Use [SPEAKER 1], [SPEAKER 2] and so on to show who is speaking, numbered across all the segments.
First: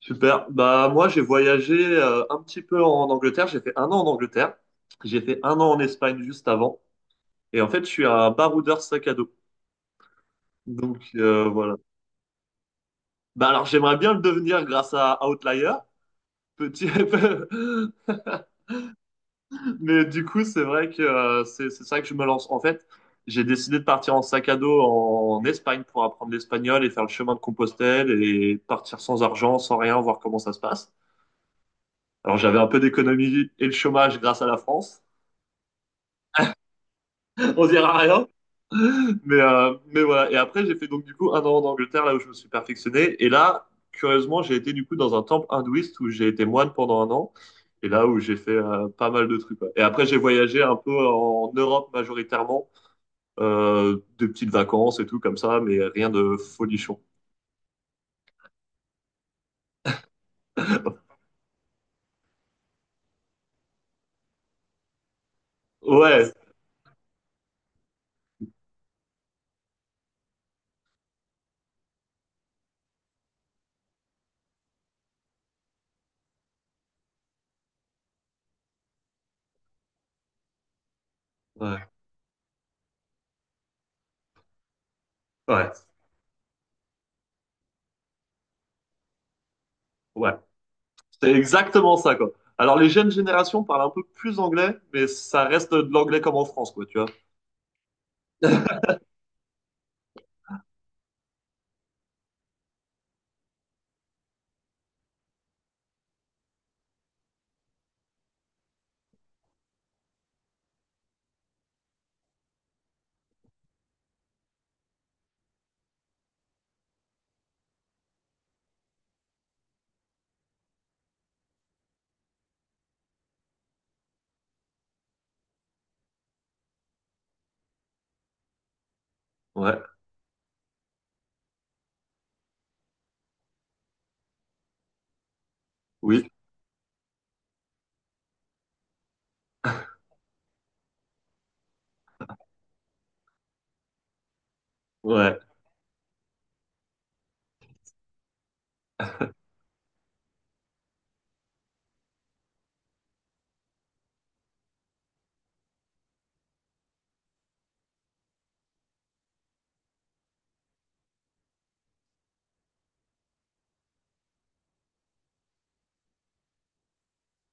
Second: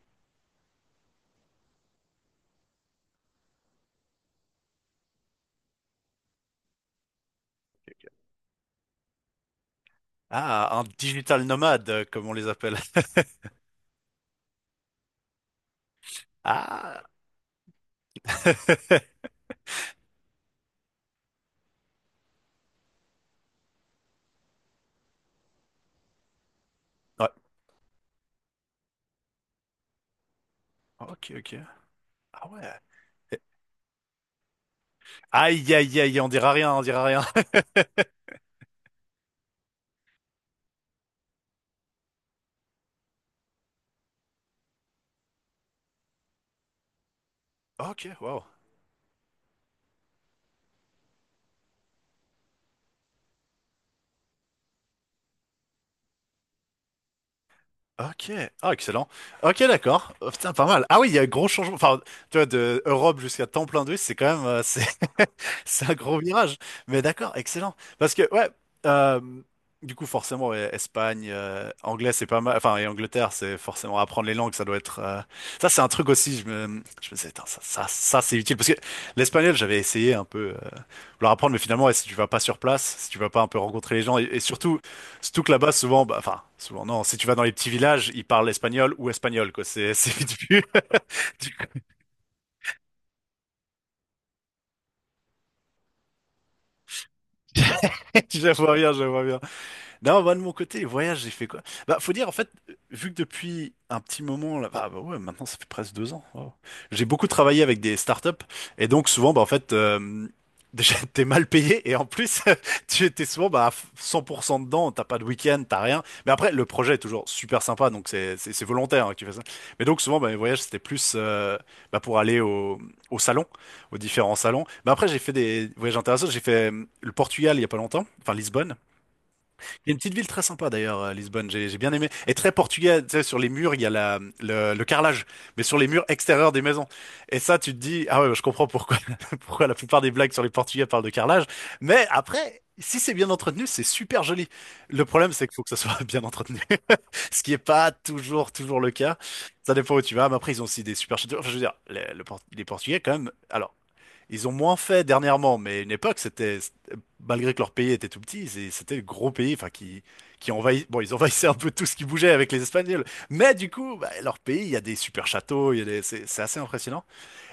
[SPEAKER 1] Super. Bah moi j'ai voyagé un petit peu en Angleterre. J'ai fait un an en Angleterre. J'ai fait un an en Espagne juste avant. Et en fait je suis un baroudeur sac à dos.
[SPEAKER 2] Ah, un
[SPEAKER 1] Donc
[SPEAKER 2] digital
[SPEAKER 1] voilà.
[SPEAKER 2] nomade, comme on les appelle.
[SPEAKER 1] Bah alors j'aimerais bien le devenir grâce à Outlier. Petit.
[SPEAKER 2] Ah.
[SPEAKER 1] Mais du coup c'est vrai que c'est ça que je me lance. En fait j'ai décidé de partir en sac à dos en Espagne pour apprendre l'espagnol et faire le
[SPEAKER 2] Ouais.
[SPEAKER 1] chemin de Compostelle et partir sans argent, sans rien, voir comment ça se passe.
[SPEAKER 2] Ok, ok.
[SPEAKER 1] Alors
[SPEAKER 2] Ah
[SPEAKER 1] j'avais un
[SPEAKER 2] ouais.
[SPEAKER 1] peu d'économie et le chômage grâce à la France.
[SPEAKER 2] Aïe, aïe, aïe, on dira rien, on dira rien.
[SPEAKER 1] On dira rien. Mais voilà. Et après, j'ai fait donc du coup un an en Angleterre, là où je me suis perfectionné. Et là, curieusement, j'ai été du coup dans un temple hindouiste où j'ai été moine pendant un an. Et là
[SPEAKER 2] Ok,
[SPEAKER 1] où j'ai
[SPEAKER 2] wow.
[SPEAKER 1] fait pas mal de trucs. Ouais. Et après, j'ai voyagé un peu en Europe majoritairement, des petites vacances et tout comme ça, mais rien de folichon.
[SPEAKER 2] Ok, ah excellent. Ok, d'accord. Oh, putain, pas mal. Ah oui, il y a un gros changement. Enfin, tu vois, de Europe jusqu'à temps plein d'eux, c'est quand même, c'est un gros
[SPEAKER 1] Ouais,
[SPEAKER 2] virage. Mais d'accord, excellent. Parce que ouais, euh, du coup, forcément, ouais, Espagne, anglais, c'est pas mal. Enfin, et Angleterre, c'est forcément apprendre les langues, ça doit être. Ça, c'est un truc aussi. Je me disais, Tain, ça, c'est utile parce que l'espagnol, j'avais essayé un peu leur apprendre, mais finalement, ouais,
[SPEAKER 1] ouais,
[SPEAKER 2] si tu vas pas sur place, si tu vas pas un peu rencontrer les gens, et surtout. Surtout que là-bas,
[SPEAKER 1] ouais,
[SPEAKER 2] souvent, bah, enfin, souvent, non, si tu vas dans les petits villages, ils parlent espagnol ou espagnol, quoi. C'est, c'est
[SPEAKER 1] ouais.
[SPEAKER 2] vite vu.
[SPEAKER 1] C'est
[SPEAKER 2] Du coup,
[SPEAKER 1] exactement ça, quoi. Alors, les jeunes générations parlent un peu plus anglais, mais ça reste de l'anglais comme en France, quoi, tu vois.
[SPEAKER 2] je vois bien. Non, moi de mon côté, les voyages, j'ai fait quoi? Bah, faut dire, en fait, vu que depuis un petit moment, là, bah ouais, maintenant ça fait presque 2 ans. Wow. J'ai beaucoup travaillé avec des startups et donc souvent, bah en fait, déjà t'es mal payé et en plus, tu étais souvent bah à 100% dedans, t'as pas de week-end, t'as rien. Mais après, le projet est toujours super sympa, donc c'est volontaire hein, qui fait ça. Mais donc souvent, bah, mes voyages c'était plus bah, pour aller au salon, aux différents salons. Mais après, j'ai fait des voyages intéressants. J'ai fait le Portugal il y a pas longtemps, enfin Lisbonne.
[SPEAKER 1] Ouais,
[SPEAKER 2] Il y a une petite ville très sympa d'ailleurs, Lisbonne, j'ai bien aimé. Et très portugais, tu sais, sur les murs, il y a le carrelage, mais sur les murs
[SPEAKER 1] oui,
[SPEAKER 2] extérieurs des maisons. Et ça, tu te dis, ah ouais, bah, je comprends pourquoi, pourquoi la plupart des blagues sur les Portugais parlent de carrelage. Mais après, si c'est bien entretenu, c'est super joli. Le problème,
[SPEAKER 1] ouais,
[SPEAKER 2] c'est qu'il faut que ça soit bien entretenu, ce qui est pas toujours le cas. Ça dépend où tu vas, mais après, ils ont aussi des super châteaux. Enfin, je veux dire, le Port- les Portugais, quand même, alors, ils ont moins fait dernièrement, mais à une époque, c'était- malgré que leur pays était tout petit, c'est- c'était le gros pays, enfin, qui envahit, bon, ils envahissaient un peu tout ce qui bougeait avec les Espagnols. Mais du coup, bah, leur pays, il y a des super châteaux, il y a des- c'est assez impressionnant.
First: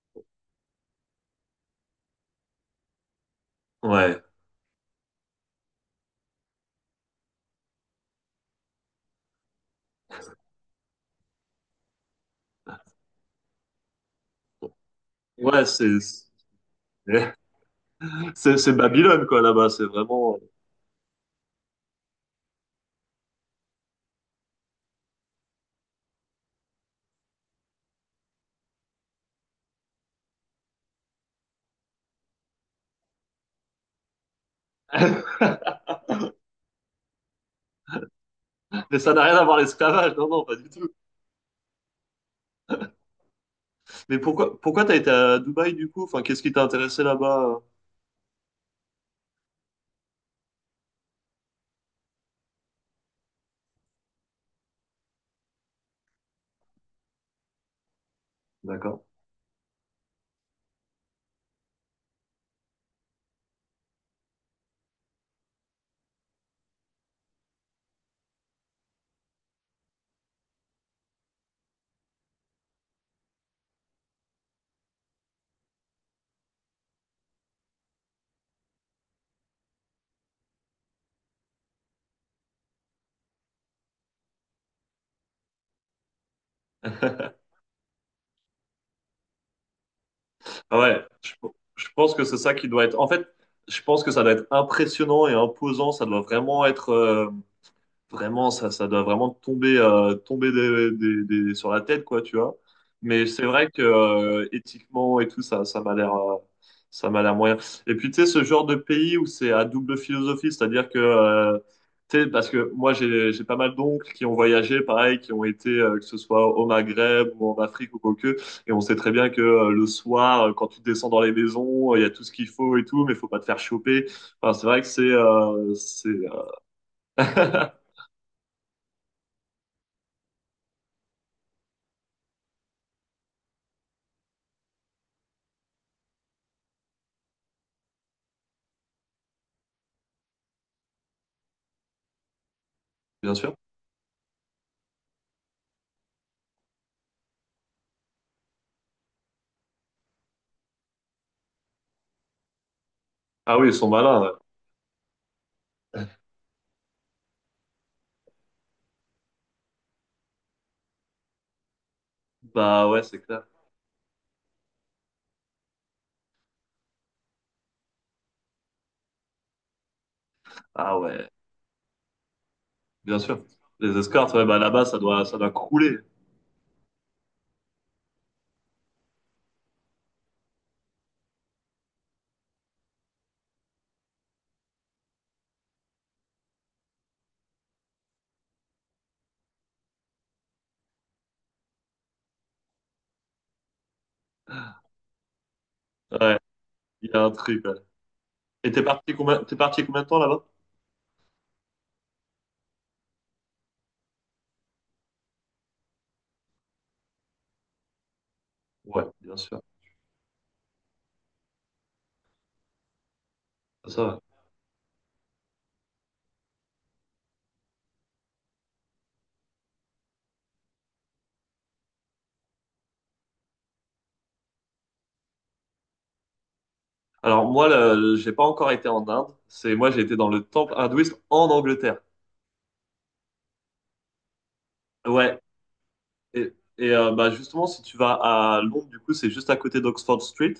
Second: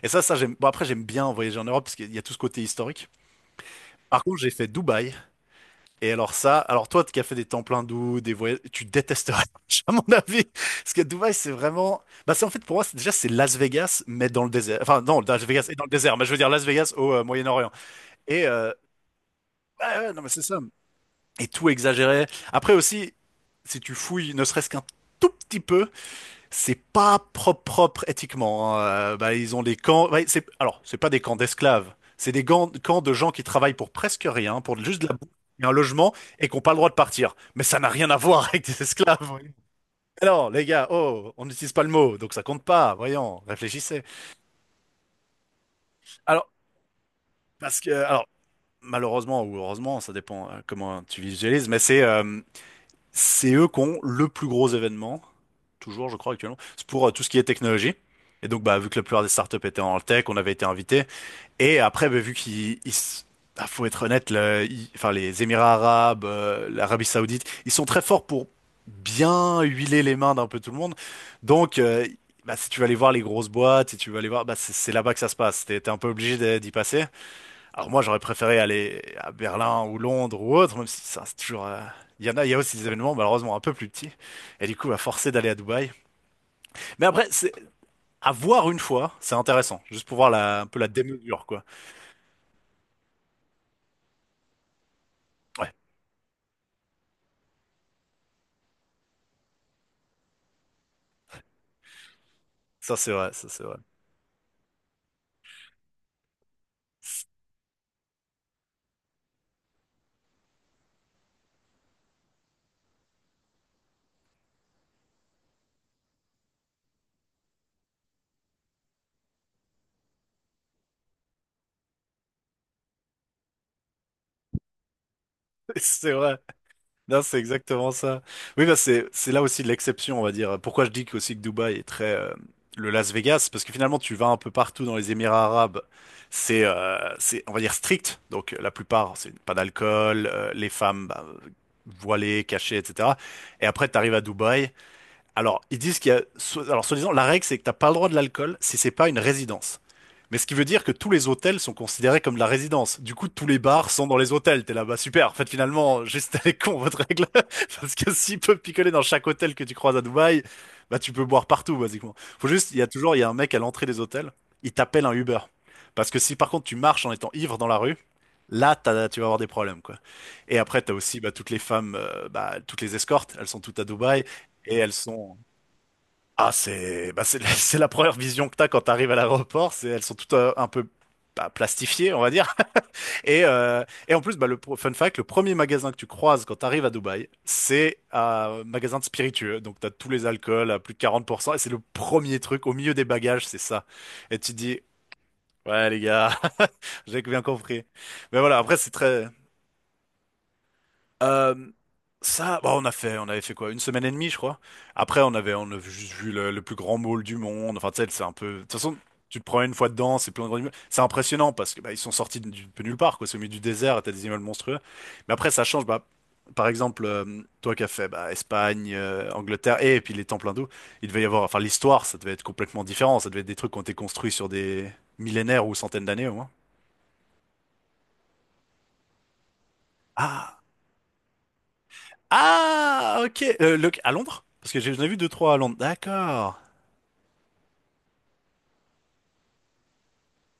[SPEAKER 2] Et j'aime, bon, après, j'aime bien voyager en Europe parce qu'il y a tout ce côté historique.
[SPEAKER 1] ouais.
[SPEAKER 2] Par contre, j'ai fait Dubaï. Et alors ça, alors toi qui as fait des temples hindous, des voyages, tu détesterais, à mon avis. Parce que Dubaï, c'est vraiment, bah c'est en fait pour moi, c'est- déjà c'est Las Vegas, mais dans le désert. Enfin non, Las
[SPEAKER 1] Ouais,
[SPEAKER 2] Vegas et dans le désert, mais je veux dire Las Vegas au
[SPEAKER 1] c'est
[SPEAKER 2] Moyen-Orient. Et
[SPEAKER 1] c'est
[SPEAKER 2] euh,
[SPEAKER 1] c'est Babylone quoi là-bas, c'est
[SPEAKER 2] ouais, non, mais
[SPEAKER 1] vraiment.
[SPEAKER 2] c'est ça. Et tout exagéré. Après aussi, si tu fouilles, ne serait-ce qu'un tout petit peu, c'est pas propre éthiquement, hein. Bah, ils ont des camps. Ouais, c'est... Alors, c'est pas des camps d'esclaves. C'est des gants- camps de gens qui travaillent pour presque rien, pour juste de la bouffe et un logement, et qui n'ont pas le droit de partir. Mais ça n'a rien à voir avec des
[SPEAKER 1] Mais ça n'a rien
[SPEAKER 2] esclaves.
[SPEAKER 1] à voir l'esclavage, non non,
[SPEAKER 2] Alors,
[SPEAKER 1] pas
[SPEAKER 2] les
[SPEAKER 1] du
[SPEAKER 2] gars,
[SPEAKER 1] tout.
[SPEAKER 2] oh, on n'utilise pas le mot, donc ça compte pas. Voyons, réfléchissez.
[SPEAKER 1] Mais pourquoi t'as été à Dubaï du coup? Enfin, qu'est-ce
[SPEAKER 2] Alors,
[SPEAKER 1] qui t'a intéressé là-bas?
[SPEAKER 2] parce que, alors, malheureusement ou heureusement, ça dépend comment tu visualises, mais c'est eux qui ont le plus gros événement, toujours je crois actuellement, c'est pour tout ce qui est technologie. Et donc bah vu que
[SPEAKER 1] D'accord.
[SPEAKER 2] la plupart des startups étaient en tech, on avait été invités. Et après bah, vu qu'il ils s- ah, faut être honnête, le- ils- enfin les Émirats arabes, l'Arabie Saoudite, ils sont très forts pour bien huiler les mains d'un peu tout le monde. Donc bah, si tu vas aller voir les grosses boîtes, si tu vas aller voir, bah c'est là-bas que ça se passe. T'es un peu obligé d'y passer. Alors moi, j'aurais préféré aller à Berlin ou Londres ou autre, même si ça, c'est toujours... il y en a, il y a aussi des événements malheureusement un peu plus petits. Et du coup, à forcer d'aller à Dubaï. Mais après, c'est à voir une fois, c'est intéressant. Juste pour voir la, un peu
[SPEAKER 1] Ah
[SPEAKER 2] la
[SPEAKER 1] ouais,
[SPEAKER 2] démesure, quoi.
[SPEAKER 1] je pense que c'est ça qui doit être. En fait, je pense que ça doit être impressionnant et
[SPEAKER 2] Ouais,
[SPEAKER 1] imposant. Ça doit vraiment être. Vraiment, ça doit vraiment tomber, sur la tête, quoi, tu vois. Mais c'est
[SPEAKER 2] ça c'est
[SPEAKER 1] vrai
[SPEAKER 2] vrai.
[SPEAKER 1] que éthiquement et tout, ça m'a l'air moyen. Et puis, tu sais, ce genre de pays où c'est à double philosophie, c'est-à-dire que, tu sais, parce que moi, j'ai pas mal d'oncles qui ont voyagé, pareil, qui ont été, que ce soit au Maghreb ou en Afrique ou quoi que, et on sait très bien que le soir, quand tu descends dans les maisons, il y a tout ce qu'il faut et tout, mais faut pas te faire choper. Enfin, c'est vrai que
[SPEAKER 2] C'est vrai. Non, c'est exactement ça. Oui, bah c'est là aussi l'exception, on va dire. Pourquoi je dis que aussi que Dubaï est très le Las Vegas, parce que finalement tu vas un peu partout dans les Émirats arabes, c'est on va dire strict. Donc la plupart, c'est pas d'alcool, les femmes bah, voilées, cachées, etc.
[SPEAKER 1] bien sûr.
[SPEAKER 2] Et après tu arrives à Dubaï. Alors ils disent qu'il y a so- alors soi-disant la règle c'est que t'as pas le droit de l'alcool si c'est pas une résidence. Mais ce qui veut dire que tous les hôtels sont considérés comme de la résidence. Du coup, tous
[SPEAKER 1] Ah
[SPEAKER 2] les
[SPEAKER 1] oui, ils sont
[SPEAKER 2] bars sont dans
[SPEAKER 1] malins. Ouais.
[SPEAKER 2] les hôtels. T'es là, bah super. En fait, finalement, juste elle est con, votre règle. Parce que s'ils peuvent picoler dans chaque hôtel que tu croises à Dubaï, bah tu peux boire partout, basiquement. Faut juste, il y a
[SPEAKER 1] Bah ouais,
[SPEAKER 2] toujours,
[SPEAKER 1] c'est
[SPEAKER 2] il y a un
[SPEAKER 1] clair.
[SPEAKER 2] mec à l'entrée des hôtels, il t'appelle un Uber. Parce que si par contre tu marches en étant ivre dans la rue, là, t'as- tu vas avoir des problèmes, quoi. Et après, t'as
[SPEAKER 1] Ah
[SPEAKER 2] aussi
[SPEAKER 1] ouais,
[SPEAKER 2] bah, toutes les femmes, bah, toutes les
[SPEAKER 1] bien
[SPEAKER 2] escortes,
[SPEAKER 1] sûr.
[SPEAKER 2] elles sont toutes à
[SPEAKER 1] Les
[SPEAKER 2] Dubaï.
[SPEAKER 1] escortes, ouais, bah
[SPEAKER 2] Et
[SPEAKER 1] là-bas,
[SPEAKER 2] elles
[SPEAKER 1] ça doit,
[SPEAKER 2] sont
[SPEAKER 1] ça doit crouler.
[SPEAKER 2] ah, c'est bah, c'est c'est la première vision que t'as quand t'arrives à l'aéroport. C'est elles sont toutes un peu bah, plastifiées, on va dire. Et euh, et en plus, bah, le pro- fun fact, le premier magasin que tu croises quand t'arrives à Dubaï, c'est un magasin de spiritueux. Donc t'as tous les alcools à plus de 40%. Et c'est le premier truc au milieu des bagages, c'est ça. Et tu te dis, ouais les gars,
[SPEAKER 1] Ouais, il y
[SPEAKER 2] j'ai
[SPEAKER 1] a un
[SPEAKER 2] bien
[SPEAKER 1] truc. Ouais.
[SPEAKER 2] compris. Mais voilà, après c'est très
[SPEAKER 1] T'es parti combien de temps là-bas?
[SPEAKER 2] euh, ça, bah, on a fait, on avait fait quoi? Une semaine et demie, je crois. Après, on a juste vu le plus grand mall du monde. Enfin, tu sais, c'est un peu. De toute façon,
[SPEAKER 1] Ouais, bien
[SPEAKER 2] tu te prends
[SPEAKER 1] sûr.
[SPEAKER 2] une fois dedans, c'est plein de grands immeubles. C'est impressionnant parce que bah, ils sont sortis de nulle part, quoi. C'est au milieu du désert, et
[SPEAKER 1] Ça
[SPEAKER 2] t'as
[SPEAKER 1] va.
[SPEAKER 2] des immeubles monstrueux. Mais après, ça change. Bah, par exemple, toi qui as fait bah, Espagne, Angleterre et, puis les temples hindous, il devait y avoir. Enfin, l'histoire, ça devait être complètement différent. Ça devait être des trucs qui ont été construits sur des millénaires ou centaines d'années au moins.
[SPEAKER 1] Alors moi, j'ai pas encore été en Inde. C'est moi, j'ai été dans le
[SPEAKER 2] Ah,
[SPEAKER 1] temple hindouiste en Angleterre.
[SPEAKER 2] Ah, ok. Le- à Londres? Parce que j'ai- j'en ai vu deux,
[SPEAKER 1] Ouais.
[SPEAKER 2] trois à Londres.
[SPEAKER 1] Et,
[SPEAKER 2] D'accord.
[SPEAKER 1] Bah justement, si tu vas à Londres, du coup, c'est juste à côté d'Oxford Street.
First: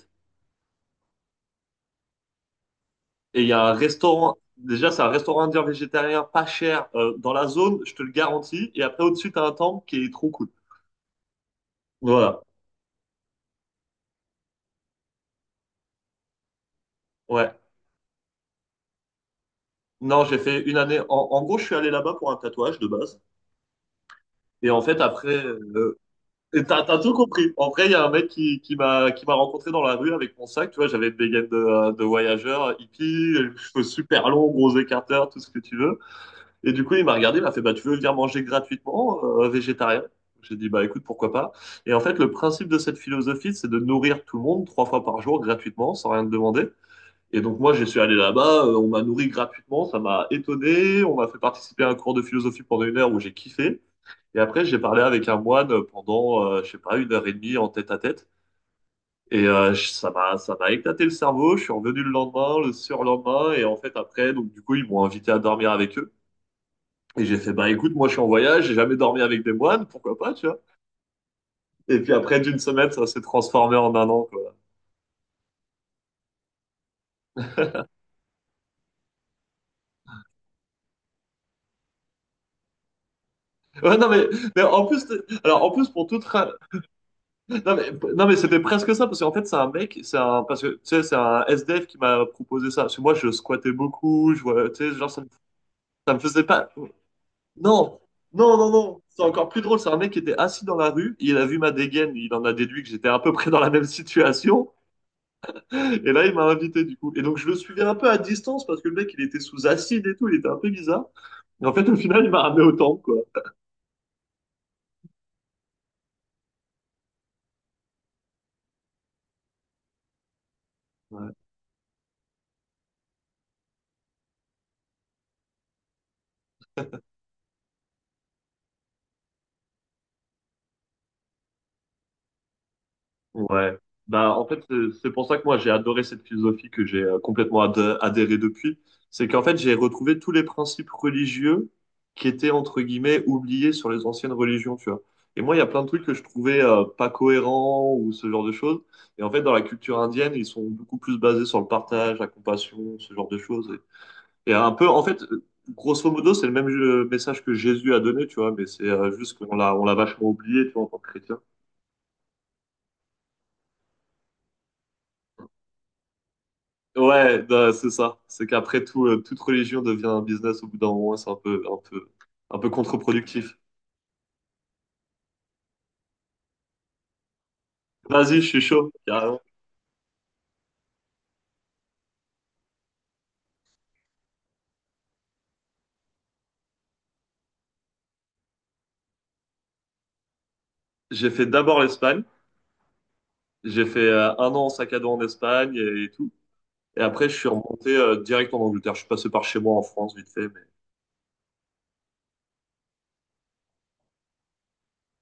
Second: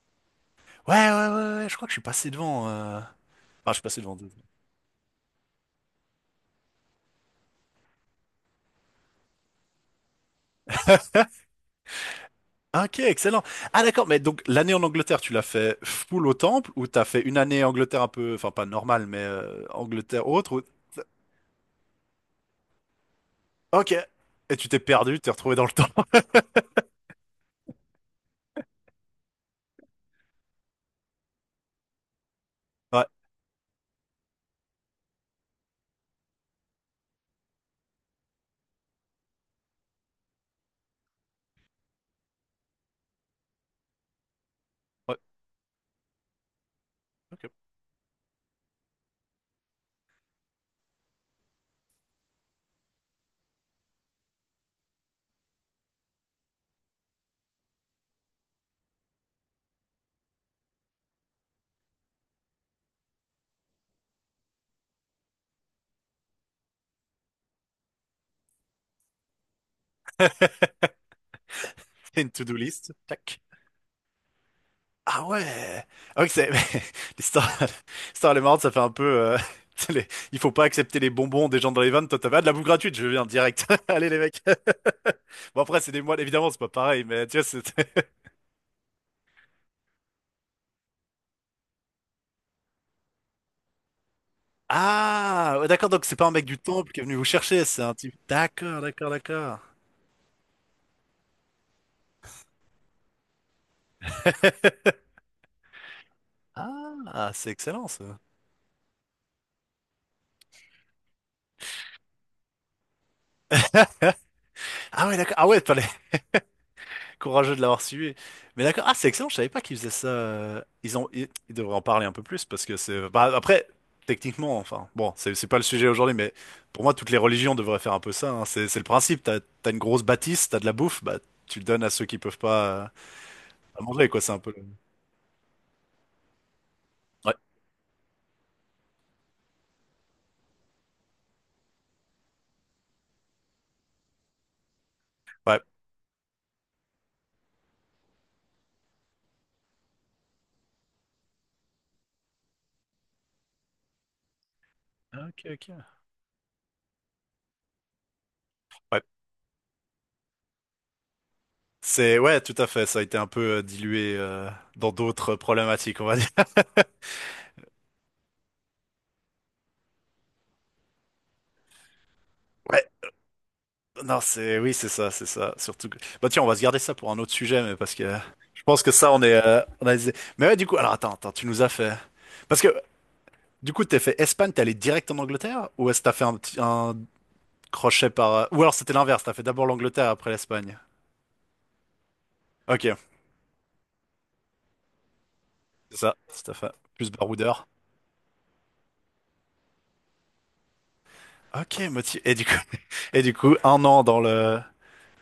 [SPEAKER 2] Ouais, je crois que je suis passé devant, enfin,
[SPEAKER 1] Et il y a un
[SPEAKER 2] je suis passé devant. Deux.
[SPEAKER 1] restaurant. Déjà, c'est un restaurant indien végétarien pas cher dans la zone, je te le garantis. Et après, au-dessus, t'as un temple qui est trop cool. Voilà.
[SPEAKER 2] Ok, excellent. Ah, d'accord, mais donc l'année en Angleterre, tu l'as fait full au temple ou t'as fait une
[SPEAKER 1] Ouais.
[SPEAKER 2] année Angleterre un peu, enfin pas normale, mais
[SPEAKER 1] Non,
[SPEAKER 2] Angleterre
[SPEAKER 1] j'ai
[SPEAKER 2] autre ou...
[SPEAKER 1] fait une année. En gros, je suis allé là-bas pour un tatouage de base.
[SPEAKER 2] Ok. Et tu
[SPEAKER 1] Et
[SPEAKER 2] t'es
[SPEAKER 1] en fait,
[SPEAKER 2] perdu, tu t'es
[SPEAKER 1] après,
[SPEAKER 2] retrouvé dans le temps.
[SPEAKER 1] t'as tout compris. En vrai, il y a un mec qui m'a rencontré dans la rue avec mon sac. Tu vois, j'avais une dégaine de voyageur,
[SPEAKER 2] Ouais,
[SPEAKER 1] hippie, cheveux super longs, gros écarteurs, tout ce que tu veux. Et du coup, il m'a regardé, il m'a fait, bah, tu veux venir manger gratuitement, végétarien? J'ai dit, bah, écoute, pourquoi pas? Et en fait, le principe de cette philosophie, c'est de nourrir tout le monde trois fois
[SPEAKER 2] ouais.
[SPEAKER 1] par jour gratuitement, sans rien te demander. Et
[SPEAKER 2] Ok.
[SPEAKER 1] donc moi, je suis allé là-bas, on m'a nourri gratuitement, ça m'a étonné, on m'a fait participer à un cours de philosophie pendant une heure où j'ai kiffé. Et après, j'ai parlé avec un moine pendant, je sais pas, une heure et demie en tête à tête. Et ça m'a éclaté le cerveau. Je suis revenu le lendemain, le surlendemain, et en fait après, donc du coup, ils m'ont invité à dormir avec eux. Et j'ai fait, bah écoute, moi je suis en voyage, j'ai jamais dormi avec des moines, pourquoi pas, tu vois. Et puis
[SPEAKER 2] Fais une
[SPEAKER 1] après,
[SPEAKER 2] to-do
[SPEAKER 1] d'une semaine,
[SPEAKER 2] list.
[SPEAKER 1] ça s'est
[SPEAKER 2] Tac.
[SPEAKER 1] transformé en un an, quoi.
[SPEAKER 2] Ah ouais! Ah oui, c'est... L'histoire l'histoire, elle est marrante, ça fait un peu... euh, tu sais, les- il faut pas accepter les bonbons des gens dans les vannes. Toi, t'as pas de la bouffe gratuite, je viens direct.
[SPEAKER 1] Ouais,
[SPEAKER 2] Allez,
[SPEAKER 1] non
[SPEAKER 2] les
[SPEAKER 1] mais,
[SPEAKER 2] mecs.
[SPEAKER 1] mais en plus, t-
[SPEAKER 2] Bon,
[SPEAKER 1] alors en
[SPEAKER 2] après,
[SPEAKER 1] plus
[SPEAKER 2] c'est des
[SPEAKER 1] pour tout
[SPEAKER 2] moines, évidemment, c'est pas pareil, mais tu vois,
[SPEAKER 1] Non
[SPEAKER 2] c'était...
[SPEAKER 1] mais, non mais c'était presque ça parce qu'en fait c'est un mec, c'est un parce que tu sais c'est un SDF qui m'a proposé ça. Parce que moi je squattais beaucoup, je vois, tu sais genre ça me,
[SPEAKER 2] Ah! Ouais, d'accord, donc
[SPEAKER 1] ça
[SPEAKER 2] c'est
[SPEAKER 1] me
[SPEAKER 2] pas un mec
[SPEAKER 1] faisait
[SPEAKER 2] du
[SPEAKER 1] pas.
[SPEAKER 2] temple qui est venu vous chercher, c'est un
[SPEAKER 1] Non,
[SPEAKER 2] type...
[SPEAKER 1] non non
[SPEAKER 2] D'accord,
[SPEAKER 1] non, c'est encore
[SPEAKER 2] d'accord.
[SPEAKER 1] plus drôle. C'est un mec qui était assis dans la rue, il a vu ma dégaine, il en a déduit que j'étais à peu près dans la même situation. Et là il m'a invité du coup. Et
[SPEAKER 2] Ah,
[SPEAKER 1] donc je
[SPEAKER 2] c'est
[SPEAKER 1] le suivais
[SPEAKER 2] excellent,
[SPEAKER 1] un
[SPEAKER 2] ça.
[SPEAKER 1] peu à distance parce que le mec il était sous acide et tout, il était un peu bizarre. Et en fait au final il m'a ramené au temple quoi.
[SPEAKER 2] Ah ouais, d'accord. Ah ouais, courageux de l'avoir suivi. Mais d'accord. Ah, c'est excellent, je savais pas qu'ils faisaient ça. Ils ont, ils devraient en parler un peu plus parce que c'est. Bah, après, techniquement, enfin, bon, c'est pas le sujet aujourd'hui, mais pour moi, toutes les religions devraient faire un peu ça, hein. C'est le principe. T'as une grosse bâtisse, t'as de la bouffe, bah, tu le donnes à ceux qui peuvent pas,
[SPEAKER 1] Ouais.
[SPEAKER 2] pas manger, quoi.
[SPEAKER 1] Bah,
[SPEAKER 2] C'est un
[SPEAKER 1] en
[SPEAKER 2] peu. Le-
[SPEAKER 1] fait, c'est pour ça que moi, j'ai adoré cette philosophie que j'ai
[SPEAKER 2] ouais.
[SPEAKER 1] complètement adhéré depuis. C'est qu'en fait, j'ai retrouvé tous les principes religieux qui étaient, entre guillemets, oubliés sur les anciennes religions, tu vois. Et moi, il
[SPEAKER 2] Ouais.
[SPEAKER 1] y a plein de trucs que je trouvais pas cohérents ou ce genre de choses. Et en fait, dans la culture indienne, ils sont beaucoup plus basés sur le partage, la compassion, ce genre de choses. Un peu, en fait,
[SPEAKER 2] Ok, ok.
[SPEAKER 1] grosso modo, c'est le même message que Jésus a donné, tu vois, mais c'est
[SPEAKER 2] Ouais.
[SPEAKER 1] juste qu'on l'a vachement oublié, tu vois, en tant que chrétien.
[SPEAKER 2] C'est, ouais, tout à fait. Ça a été un peu dilué dans d'autres problématiques, on va dire.
[SPEAKER 1] Ouais, non, c'est ça. C'est qu'après tout, toute religion devient un business au bout d'un moment, c'est un peu
[SPEAKER 2] Ouais.
[SPEAKER 1] contre-productif.
[SPEAKER 2] Non, c'est oui, c'est ça, c'est ça. Surtout que... Bah tiens, on va se garder ça pour un autre sujet, mais parce que
[SPEAKER 1] Vas-y, je suis
[SPEAKER 2] je pense que
[SPEAKER 1] chaud,
[SPEAKER 2] ça, on est,
[SPEAKER 1] carrément.
[SPEAKER 2] on a... des- mais ouais, du coup, alors attends, attends, tu nous as fait. Parce que du coup, t'es fait Espagne, t'es allé direct en Angleterre, ou est-ce que t'as fait un, petit- un crochet par. Ou alors c'était l'inverse, t'as fait d'abord l'Angleterre après l'Espagne.
[SPEAKER 1] J'ai fait d'abord l'Espagne.
[SPEAKER 2] Ok,
[SPEAKER 1] J'ai fait un an en sac à dos en Espagne
[SPEAKER 2] c'est ça,
[SPEAKER 1] tout.
[SPEAKER 2] tout à fait.
[SPEAKER 1] Et
[SPEAKER 2] Plus
[SPEAKER 1] après, je suis
[SPEAKER 2] baroudeur.
[SPEAKER 1] remonté direct en Angleterre. Je suis passé par chez moi en France, vite fait, mais
[SPEAKER 2] Ok, motif. Et du coup, et du coup, 1 an dans le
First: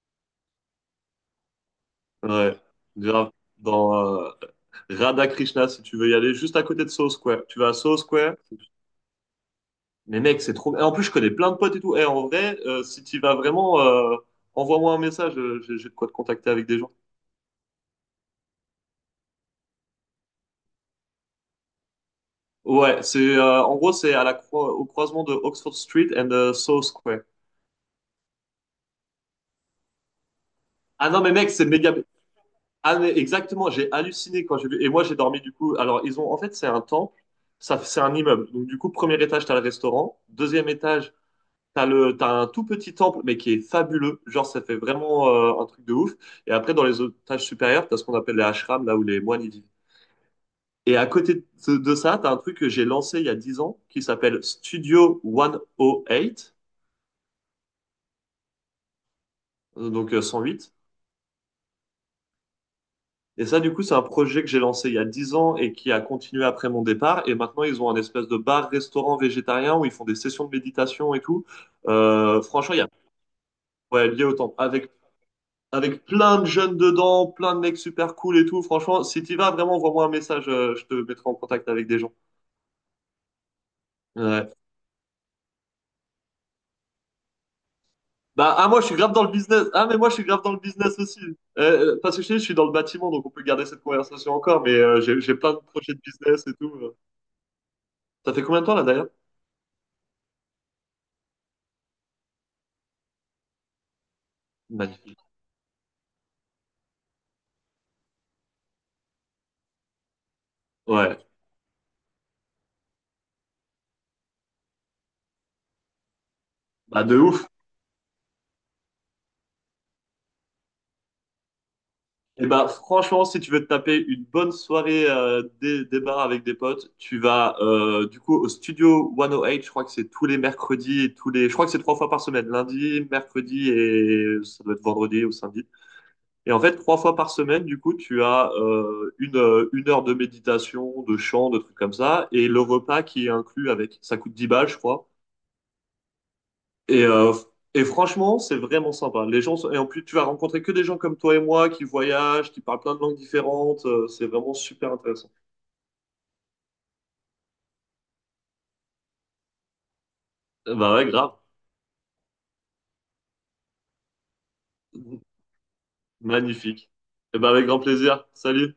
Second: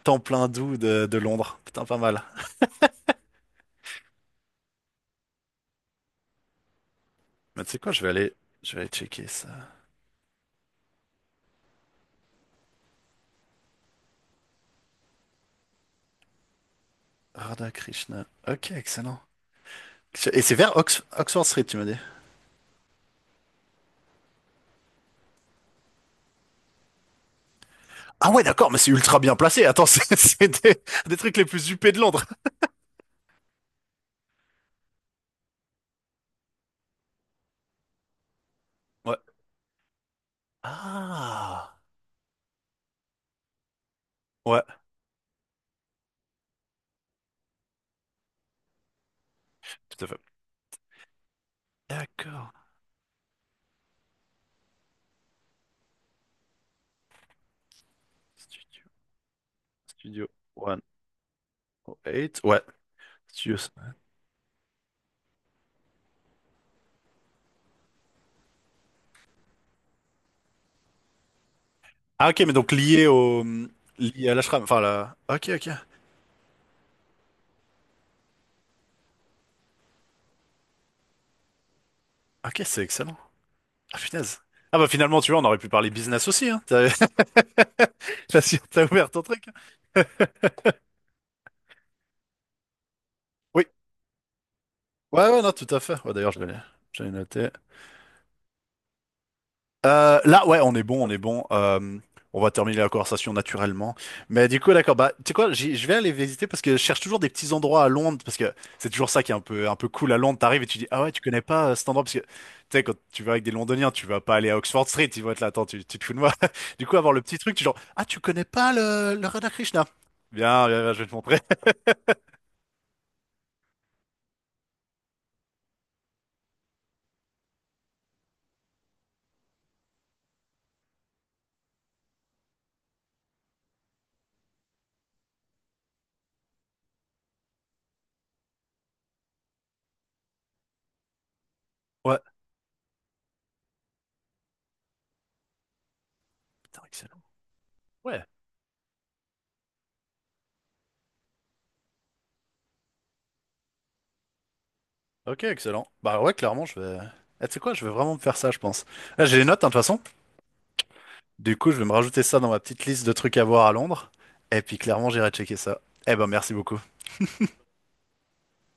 [SPEAKER 2] temps plein doux de Londres. Putain, pas mal.
[SPEAKER 1] ouais, grave. Dans euh, Radha Krishna, si tu veux y aller, juste à côté de Soho Square. Tu
[SPEAKER 2] Mais
[SPEAKER 1] vas
[SPEAKER 2] tu
[SPEAKER 1] à
[SPEAKER 2] sais quoi,
[SPEAKER 1] Soho Square.
[SPEAKER 2] je vais aller checker ça.
[SPEAKER 1] Mais mec, c'est trop. Et en plus, je connais plein de potes et tout. Et en vrai, si tu vas vraiment, envoie-moi un message. J'ai de quoi te contacter avec des gens.
[SPEAKER 2] Radha Krishna. Ok, excellent. Et c'est vers Ox- Oxford Street, tu m'as dit.
[SPEAKER 1] Ouais, c'est en gros, c'est à la au croisement de Oxford Street and South Square.
[SPEAKER 2] Ah ouais, d'accord, mais c'est ultra bien placé. Attends, c'est
[SPEAKER 1] Ah
[SPEAKER 2] des
[SPEAKER 1] non, mais
[SPEAKER 2] trucs les
[SPEAKER 1] mec, c'est
[SPEAKER 2] plus huppés
[SPEAKER 1] méga.
[SPEAKER 2] de Londres.
[SPEAKER 1] Ah mais exactement, j'ai halluciné quand j'ai vu. Et moi, j'ai dormi du coup. Alors, ils ont en fait, c'est un temple. Ça, c'est un immeuble. Donc du coup,
[SPEAKER 2] Ouais.
[SPEAKER 1] premier étage, t'as le restaurant. Deuxième étage,
[SPEAKER 2] Ah.
[SPEAKER 1] t'as un tout petit temple, mais qui est fabuleux. Genre,
[SPEAKER 2] Ouais,
[SPEAKER 1] ça fait vraiment un truc de ouf. Et après, dans les étages supérieurs, t'as ce qu'on appelle les ashrams, là où les moines y vivent.
[SPEAKER 2] tout à fait.
[SPEAKER 1] Et à côté de ça, tu as un
[SPEAKER 2] D'accord.
[SPEAKER 1] truc que j'ai lancé il y a 10 ans qui s'appelle Studio 108,
[SPEAKER 2] Studio,
[SPEAKER 1] donc
[SPEAKER 2] Studio
[SPEAKER 1] 108.
[SPEAKER 2] 108. Ouais.
[SPEAKER 1] Et
[SPEAKER 2] Studio.
[SPEAKER 1] ça, du coup, c'est un projet que j'ai lancé il y a 10 ans et qui a continué après mon départ. Et maintenant, ils ont un espèce de bar-restaurant végétarien où ils font des sessions de méditation et tout.
[SPEAKER 2] Ah ok, mais donc
[SPEAKER 1] Franchement, il y a ouais, lié
[SPEAKER 2] lié
[SPEAKER 1] au
[SPEAKER 2] à
[SPEAKER 1] temps.
[SPEAKER 2] l'ashram. Enfin
[SPEAKER 1] Avec,
[SPEAKER 2] la. Ok, ok.
[SPEAKER 1] avec plein de jeunes dedans, plein de mecs super cool et tout. Franchement, si tu vas, vraiment, envoie-moi un message. Je te mettrai en contact avec des gens.
[SPEAKER 2] Ok, c'est excellent. Ah punaise.
[SPEAKER 1] Ouais.
[SPEAKER 2] Ah bah finalement, tu vois, on aurait pu parler business aussi, hein. T'as là,
[SPEAKER 1] Bah,
[SPEAKER 2] si
[SPEAKER 1] ah, moi,
[SPEAKER 2] t'as
[SPEAKER 1] je suis
[SPEAKER 2] ouvert
[SPEAKER 1] grave
[SPEAKER 2] ton
[SPEAKER 1] dans le
[SPEAKER 2] truc.
[SPEAKER 1] business. Ah, mais moi, je suis grave dans le business aussi. Parce que je te dis, je suis dans le bâtiment, donc on peut
[SPEAKER 2] Oui.
[SPEAKER 1] garder cette conversation encore, mais j'ai
[SPEAKER 2] Ouais, non,
[SPEAKER 1] plein de
[SPEAKER 2] tout à
[SPEAKER 1] projets de
[SPEAKER 2] fait. Ouais, d'ailleurs,
[SPEAKER 1] business et tout.
[SPEAKER 2] je l'ai noté.
[SPEAKER 1] Ça fait combien de temps, là, d'ailleurs?
[SPEAKER 2] Là, ouais, on est bon. On va terminer la conversation naturellement. Mais du coup, d'accord, bah,
[SPEAKER 1] Magnifique.
[SPEAKER 2] tu sais quoi, j'y- je vais aller visiter parce que je cherche toujours des petits endroits à Londres parce que c'est toujours ça qui est un peu cool à Londres. T'arrives et tu dis, ah ouais,
[SPEAKER 1] Ouais.
[SPEAKER 2] tu connais pas cet endroit parce que, tu sais, quand tu vas avec des Londoniens, tu vas pas aller à Oxford Street, ils vont être là, attends, tu te fous de moi. Du coup,
[SPEAKER 1] Bah,
[SPEAKER 2] avoir
[SPEAKER 1] de
[SPEAKER 2] le petit
[SPEAKER 1] ouf.
[SPEAKER 2] truc, tu genre, ah, tu connais pas le Radhakrishna. Bien, bien, je vais te montrer.
[SPEAKER 1] Et bah, franchement, si tu veux te taper une bonne soirée des bars avec des potes, tu vas, du coup, au studio 108, je crois que c'est tous les mercredis et tous les... Je crois que c'est trois fois par semaine, lundi, mercredi et ça doit être vendredi ou samedi. Et en fait, trois fois par semaine, du coup, tu as une heure de méditation, de chant, de trucs comme
[SPEAKER 2] Ouais,
[SPEAKER 1] ça, et le repas qui est inclus avec. Ça coûte 10 balles, je crois.
[SPEAKER 2] putain,
[SPEAKER 1] Et,
[SPEAKER 2] excellent.
[SPEAKER 1] euh,
[SPEAKER 2] Ouais,
[SPEAKER 1] Franchement, c'est vraiment sympa. Les gens sont... Et en plus, tu vas rencontrer que des gens comme toi et moi qui voyagent, qui parlent plein de langues différentes. C'est vraiment super intéressant.
[SPEAKER 2] ok, excellent. Bah ouais, clairement, je vais. Eh, tu sais quoi, je vais vraiment me faire ça, je pense. Là, j'ai les notes, hein, de toute façon.
[SPEAKER 1] Eh ben ouais, grave.
[SPEAKER 2] Du coup, je vais me rajouter ça dans ma petite liste de trucs à voir à Londres. Et puis clairement, j'irai checker ça. Eh ben, merci beaucoup.
[SPEAKER 1] Magnifique. Eh ben avec grand plaisir. Salut.